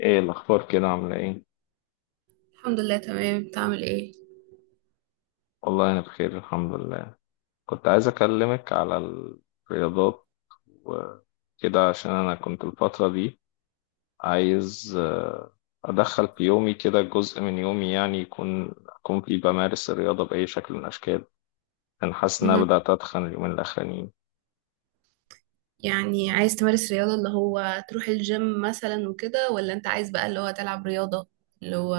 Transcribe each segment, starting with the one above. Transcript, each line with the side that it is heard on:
left: ايه الاخبار كده؟ عامله ايه؟
right: الحمد لله تمام، بتعمل ايه؟
left: والله انا بخير الحمد لله. كنت عايز اكلمك على الرياضات وكده، عشان انا كنت الفتره دي عايز ادخل في يومي كده جزء من يومي، يعني اكون فيه بمارس الرياضه باي شكل من الاشكال. انا حاسس ان انا
right: مهم.
left: بدات اتخن اليومين الاخرانيين.
right: يعني عايز تمارس رياضة اللي هو تروح الجيم مثلا وكده، ولا انت عايز بقى اللي هو تلعب رياضة اللي هو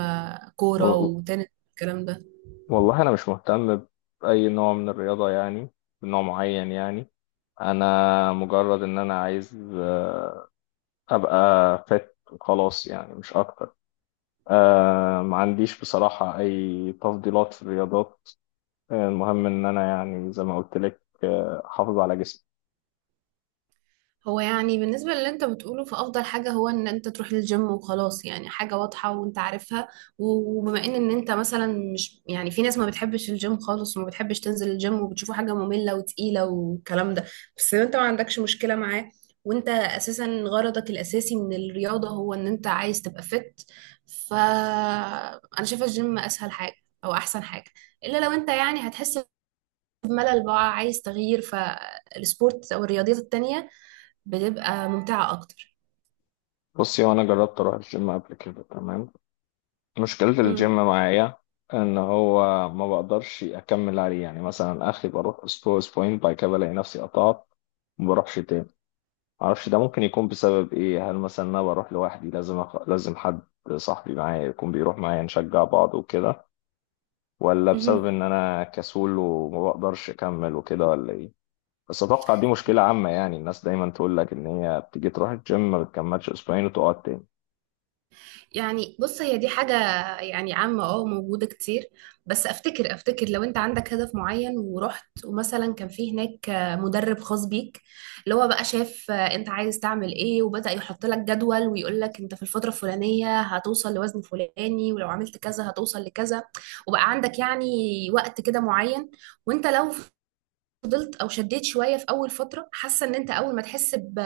right: كورة
left: و-
right: وتنس الكلام ده؟
left: والله انا مش مهتم باي نوع من الرياضه يعني، بنوع معين يعني. انا مجرد ان انا عايز ابقى فت وخلاص، يعني مش اكتر. ما عنديش بصراحة أي تفضيلات في الرياضات. المهم إن أنا، يعني زي ما قلت لك، أحافظ على جسمي.
right: هو يعني بالنسبة للي انت بتقوله، فأفضل حاجة هو ان انت تروح للجيم وخلاص، يعني حاجة واضحة وانت عارفها. وبما ان انت مثلا مش يعني، في ناس ما بتحبش الجيم خالص وما بتحبش تنزل الجيم وبتشوفه حاجة مملة وتقيلة والكلام ده، بس انت ما عندكش مشكلة معاه، وانت اساسا غرضك الاساسي من الرياضة هو ان انت عايز تبقى فت. فأنا شايفة الجيم اسهل حاجة او احسن حاجة، الا لو انت يعني هتحس بملل بقى عايز تغيير، فالسبورت او الرياضيات التانية بتبقى ممتعة أكتر.
left: بصي، وأنا جربت أروح الجيم قبل كده، تمام. مشكلة الجيم
right: امم.
left: معايا إن هو ما بقدرش أكمل عليه يعني، مثلا آخري بروح أسبوع أسبوعين، بعد كده بلاقي نفسي قطعت، ما بروحش تاني. معرفش ده ممكن يكون بسبب إيه، هل مثلا أنا بروح لوحدي، لازم لازم حد صاحبي معايا يكون بيروح معايا نشجع بعض وكده، ولا بسبب
right: امم.
left: ان انا كسول وما بقدرش اكمل وكده، ولا ايه؟ بس اتوقع دي مشكلة عامة يعني، الناس دايما تقول لك ان هي بتيجي تروح الجيم ما بتكملش اسبوعين وتقعد تاني.
right: يعني بص، هي دي حاجة يعني عامة اه موجودة كتير، بس افتكر لو انت عندك هدف معين ورحت، ومثلا كان في هناك مدرب خاص بيك، اللي هو بقى شاف انت عايز تعمل ايه وبدأ يحط لك جدول، ويقول لك انت في الفترة الفلانية هتوصل لوزن فلاني، ولو عملت كذا هتوصل لكذا، وبقى عندك يعني وقت كده معين. وانت لو فضلت او شديت شويه في اول فتره، حاسه ان انت اول ما تحس ب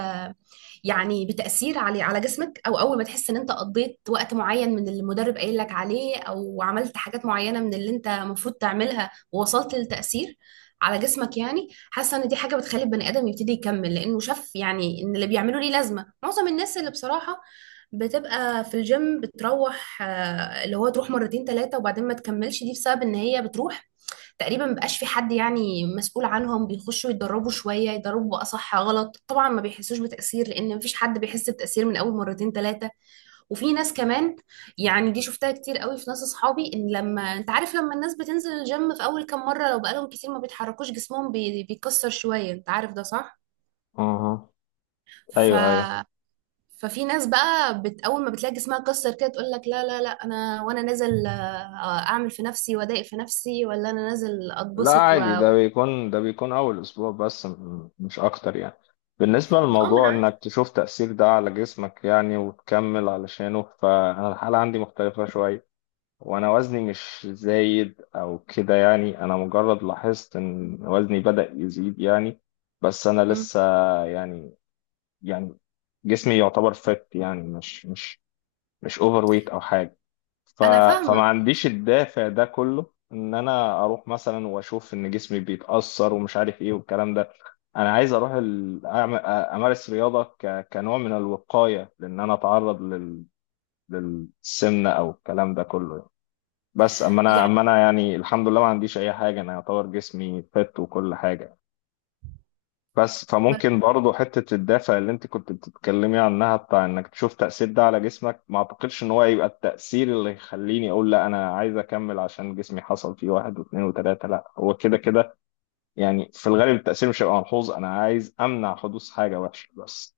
right: يعني بتاثير على جسمك، او اول ما تحس ان انت قضيت وقت معين من اللي المدرب قايل لك عليه، او عملت حاجات معينه من اللي انت المفروض تعملها، ووصلت للتاثير على جسمك، يعني حاسه ان دي حاجه بتخلي البني ادم يبتدي يكمل، لانه شاف يعني ان اللي بيعمله ليه لازمه. معظم الناس اللي بصراحه بتبقى في الجيم بتروح اللي هو تروح مرتين ثلاثه وبعدين ما تكملش، دي بسبب ان هي بتروح تقريبا مبقاش في حد يعني مسؤول عنهم، بيخشوا يتدربوا شوية يدربوا بقى صح غلط، طبعا ما بيحسوش بتأثير لأن مفيش حد بيحس بتأثير من أول مرتين ثلاثة. وفي ناس كمان، يعني دي شفتها كتير قوي في ناس أصحابي، إن لما أنت عارف لما الناس بتنزل الجيم في أول كام مرة لو بقالهم كتير ما بيتحركوش، جسمهم بيكسر شوية، أنت عارف ده صح؟
left: اها،
right: ف
left: ايوه ايوه.
right: ففي ناس بقى اول ما بتلاقي جسمها اتكسر كده تقول لك لا لا لا، انا وانا نازل اعمل في نفسي وادايق في نفسي، ولا انا نازل
left: لا
right: اتبسط
left: عادي، ده
right: اه.
left: بيكون أول أسبوع بس، مش أكتر يعني. بالنسبة
right: ما
left: للموضوع
right: انا
left: إنك تشوف تأثير ده على جسمك يعني، وتكمل علشانه، فأنا الحالة عندي مختلفة شوية. وانا وزني مش زايد او كده يعني، انا مجرد لاحظت ان وزني بدأ يزيد يعني. بس انا
right: عارفة.
left: لسه يعني، يعني جسمي يعتبر فت يعني، مش اوفر ويت او حاجه. ف
right: انا
left: فما
right: فاهمه
left: عنديش الدافع ده كله ان انا اروح مثلا واشوف ان جسمي بيتأثر ومش عارف ايه والكلام ده. انا عايز اروح امارس رياضه كنوع من الوقايه، لان انا اتعرض للسمنه او الكلام ده كله يعني. بس اما انا
right: يعني.
left: اما انا يعني الحمد لله ما عنديش اي حاجه، انا يعتبر جسمي فت وكل حاجه. بس
right: بس
left: فممكن برضه حته الدافع اللي انت كنت بتتكلمي عنها، بتاع انك تشوف تاثير ده على جسمك، ما اعتقدش ان هو يبقى التاثير اللي يخليني اقول لا انا عايز اكمل عشان جسمي حصل فيه واحد واثنين وثلاثه، لا هو كده كده يعني، في الغالب التاثير مش هيبقى ملحوظ، انا عايز امنع حدوث حاجه وحشه بس.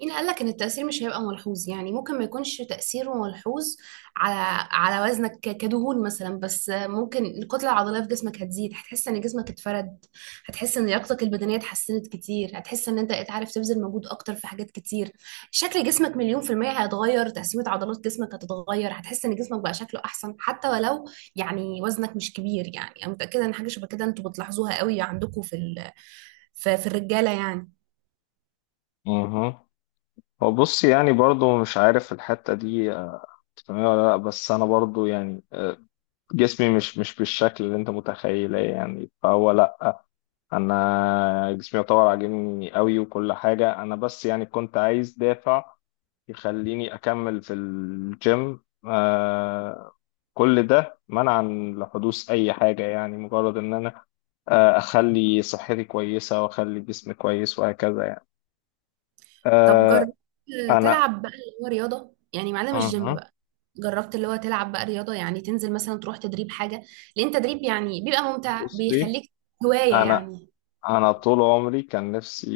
right: مين قال لك ان التاثير مش هيبقى ملحوظ؟ يعني ممكن ما يكونش تاثيره ملحوظ على وزنك كدهون مثلا، بس ممكن الكتله العضليه في جسمك هتزيد، هتحس ان جسمك اتفرد، هتحس ان لياقتك البدنيه اتحسنت كتير، هتحس ان انت بقيت عارف تبذل مجهود اكتر في حاجات كتير، شكل جسمك مليون في الميه هيتغير، تقسيمه عضلات جسمك هتتغير، هتحس ان جسمك بقى شكله احسن حتى ولو يعني وزنك مش كبير. يعني انا متاكده ان حاجه شبه كده انتوا بتلاحظوها قوي عندكم في الرجاله يعني.
left: اها. هو بصي يعني، برضه مش عارف الحته دي تفهميها ولا لا، بس انا برضه يعني جسمي مش مش بالشكل اللي انت متخيله يعني، فهو لا، انا جسمي يعتبر عاجبني قوي وكل حاجه. انا بس يعني كنت عايز دافع يخليني اكمل في الجيم، كل ده منعا لحدوث اي حاجه يعني، مجرد ان انا اخلي صحتي كويسه واخلي جسمي كويس وهكذا يعني.
right: طب
left: آه
right: جربت
left: انا
right: تلعب بقى اللي هو رياضة يعني معانا مش جيم
left: أها،
right: بقى؟ جربت اللي هو تلعب بقى رياضة، يعني تنزل مثلا تروح تدريب حاجة؟ لأن تدريب يعني بيبقى ممتع،
left: بصي،
right: بيخليك هواية
left: انا
right: يعني.
left: انا طول عمري كان نفسي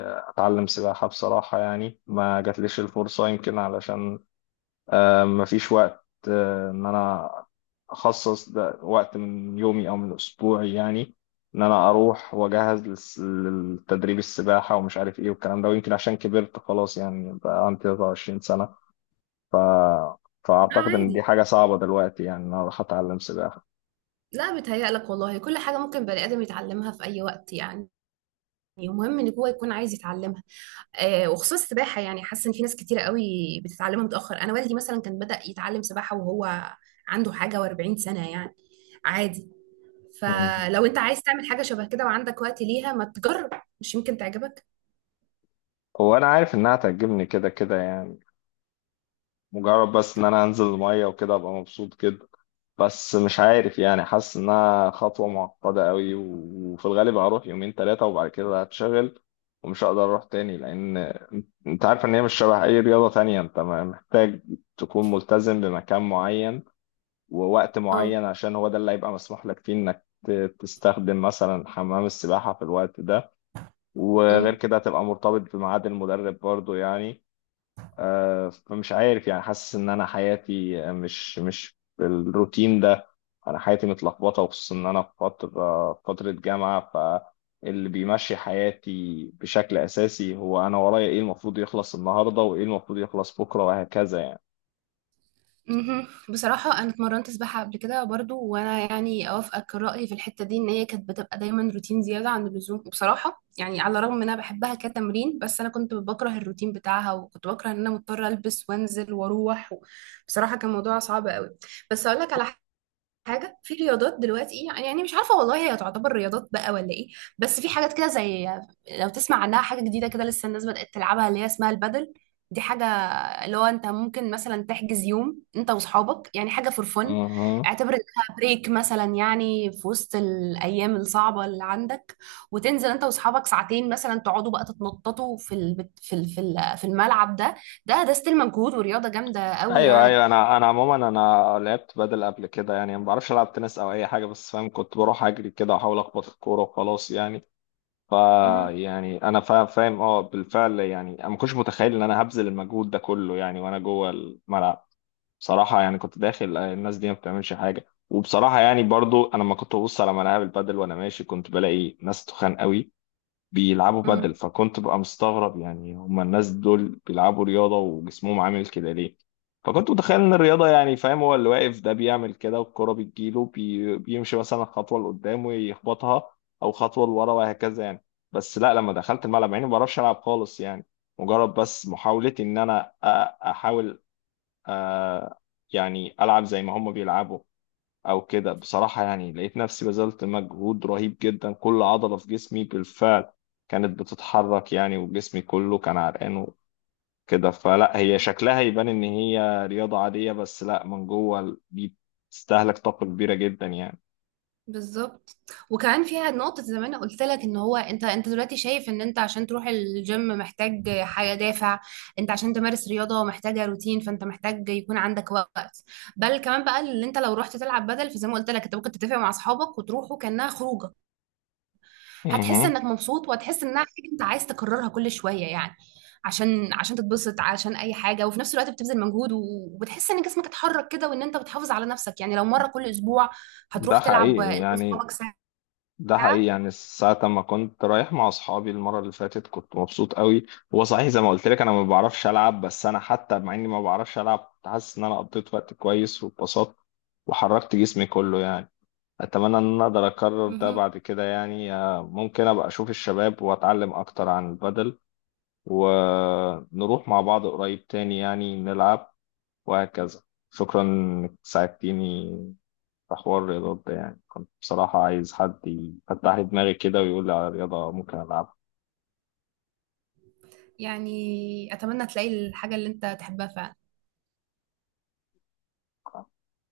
left: اتعلم سباحة بصراحة يعني، ما جاتليش الفرصة، يمكن علشان ما فيش وقت، ان انا اخصص ده وقت من يومي او من اسبوعي يعني، ان انا اروح واجهز للتدريب السباحة ومش عارف ايه والكلام ده. ويمكن عشان كبرت خلاص يعني، بقى عندي 23 سنة. ف...
right: لا
left: فاعتقد ان دي
right: عادي،
left: حاجة صعبة دلوقتي يعني ان انا اروح اتعلم سباحة.
right: لا بيتهيألك والله، كل حاجة ممكن بني آدم يتعلمها في أي وقت يعني، المهم ان هو يكون عايز يتعلمها. آه، وخصوصا السباحه، يعني حاسه ان في ناس كتيره قوي بتتعلمها متاخر، انا والدي مثلا كان بدا يتعلم سباحه وهو عنده حاجه و40 سنه يعني، عادي.
left: مم.
right: فلو انت عايز تعمل حاجة شبه كده وعندك وقت ليها، ما تجرب، مش يمكن تعجبك.
left: وانا عارف انها تعجبني كده كده يعني، مجرد بس ان انا انزل الميه وكده ابقى مبسوط كده. بس مش عارف يعني، حاسس انها خطوه معقده قوي، وفي الغالب هروح يومين ثلاثه وبعد كده هتشغل ومش هقدر اروح تاني، لان انت عارف ان هي مش شبه اي رياضه تانية، انت محتاج تكون ملتزم بمكان معين ووقت
right: اه.
left: معين، عشان هو ده اللي هيبقى مسموح لك فيه انك تستخدم مثلا حمام السباحه في الوقت ده. وغير
right: امم.
left: كده هتبقى مرتبط بميعاد المدرب برضو يعني. فمش عارف يعني، حاسس ان انا حياتي مش مش بالروتين ده، انا حياتي متلخبطه، وخصوصا ان انا في فتره، جامعه، فاللي بيمشي حياتي بشكل اساسي هو انا ورايا ايه المفروض يخلص النهارده، وايه المفروض يخلص بكره، وهكذا يعني.
right: مهم. بصراحة أنا اتمرنت سباحة قبل كده برضو، وأنا يعني أوافقك رأيي في الحتة دي، إن هي كانت بتبقى دايما روتين زيادة عن اللزوم بصراحة، يعني على الرغم إن أنا بحبها كتمرين، بس أنا كنت بكره الروتين بتاعها، وكنت بكره إن أنا مضطرة ألبس وأنزل وأروح بصراحة كان موضوع صعب قوي. بس أقول لك على حاجه في رياضات دلوقتي، يعني يعني مش عارفه والله هي تعتبر رياضات بقى ولا ايه، بس في حاجات كده زي لو تسمع عنها حاجه جديده كده لسه الناس بدات تلعبها، اللي هي اسمها البادل. دي حاجه اللي هو انت ممكن مثلا تحجز يوم انت واصحابك، يعني حاجه فور فن،
left: مهم.
right: اعتبر انها بريك مثلا يعني في وسط الايام الصعبه اللي عندك، وتنزل انت واصحابك ساعتين مثلا تقعدوا بقى تتنططوا في الملعب ده. ده ستيل مجهود ورياضه جامده قوي
left: ايوه
right: يعني.
left: ايوه، انا عموما انا لعبت بدل قبل كده يعني، ما بعرفش العب تنس او اي حاجه، بس فاهم كنت بروح اجري كده واحاول اخبط الكوره وخلاص يعني. يعني انا فاهم، بالفعل يعني انا ما كنتش متخيل ان انا هبذل المجهود ده كله يعني وانا جوه الملعب. بصراحه يعني كنت داخل الناس دي ما بتعملش حاجه. وبصراحه يعني، برضو انا لما كنت ببص على ملاعب البادل وانا ماشي كنت بلاقي ناس تخان قوي بيلعبوا بدل،
right: مهم.
left: فكنت ببقى مستغرب يعني، هما الناس دول بيلعبوا رياضة وجسمهم عامل كده ليه؟ فكنت متخيل ان الرياضة، يعني فاهم، هو اللي واقف ده بيعمل كده والكرة بتجيله بيمشي مثلا خطوة لقدام ويخبطها، او خطوة لورا، وهكذا يعني. بس لا، لما دخلت الملعب يعني ما بعرفش العب خالص يعني، مجرد بس محاولتي ان انا احاول أ... يعني العب زي ما هما بيلعبوا او كده. بصراحة يعني لقيت نفسي بذلت مجهود رهيب جدا، كل عضلة في جسمي بالفعل كانت بتتحرك يعني، وجسمي كله كان عرقان وكده. فلا، هي شكلها يبان ان هي رياضة عادية، بس لا، من جوه دي بتستهلك طاقة كبيرة جدا يعني.
right: بالظبط. وكمان فيها نقطة زي ما انا قلت لك، ان هو انت دلوقتي شايف ان انت عشان تروح الجيم محتاج حاجة دافع، انت عشان تمارس رياضة محتاجة روتين، فانت محتاج يكون عندك وقت. بل كمان بقى اللي انت لو رحت تلعب بدل، فزي ما قلت لك انت ممكن تتفق مع اصحابك وتروحوا كأنها خروجة، هتحس
left: مهم.
right: انك مبسوط، وهتحس انها حاجة انت عايز تكررها كل شوية يعني، عشان تتبسط، عشان اي حاجة، وفي نفس الوقت بتبذل مجهود وبتحس ان جسمك اتحرك كده، وان انت بتحافظ على نفسك يعني. لو مرة كل اسبوع
left: ده
right: هتروح تلعب
left: حقيقي
right: انت
left: يعني،
right: واصحابك
left: ده حقيقي
right: ساعة.
left: يعني، ساعة ما كنت رايح مع أصحابي المرة اللي فاتت كنت مبسوط قوي. هو صحيح زي ما قلت لك أنا ما بعرفش ألعب، بس أنا حتى مع إني ما بعرفش ألعب كنت حاسس إن أنا قضيت وقت كويس واتبسطت وحركت جسمي كله يعني. أتمنى إن أنا أقدر أكرر ده
right: مهم.
left: بعد كده يعني، ممكن أبقى أشوف الشباب وأتعلم أكتر عن البدل، ونروح مع بعض قريب تاني يعني نلعب وهكذا. شكرا إنك ساعدتيني في حوار الرياضات ده، يعني كنت بصراحة عايز حد يفتح لي دماغي كده ويقول لي على رياضة ممكن ألعبها.
right: يعني أتمنى تلاقي الحاجة اللي أنت تحبها فعلا.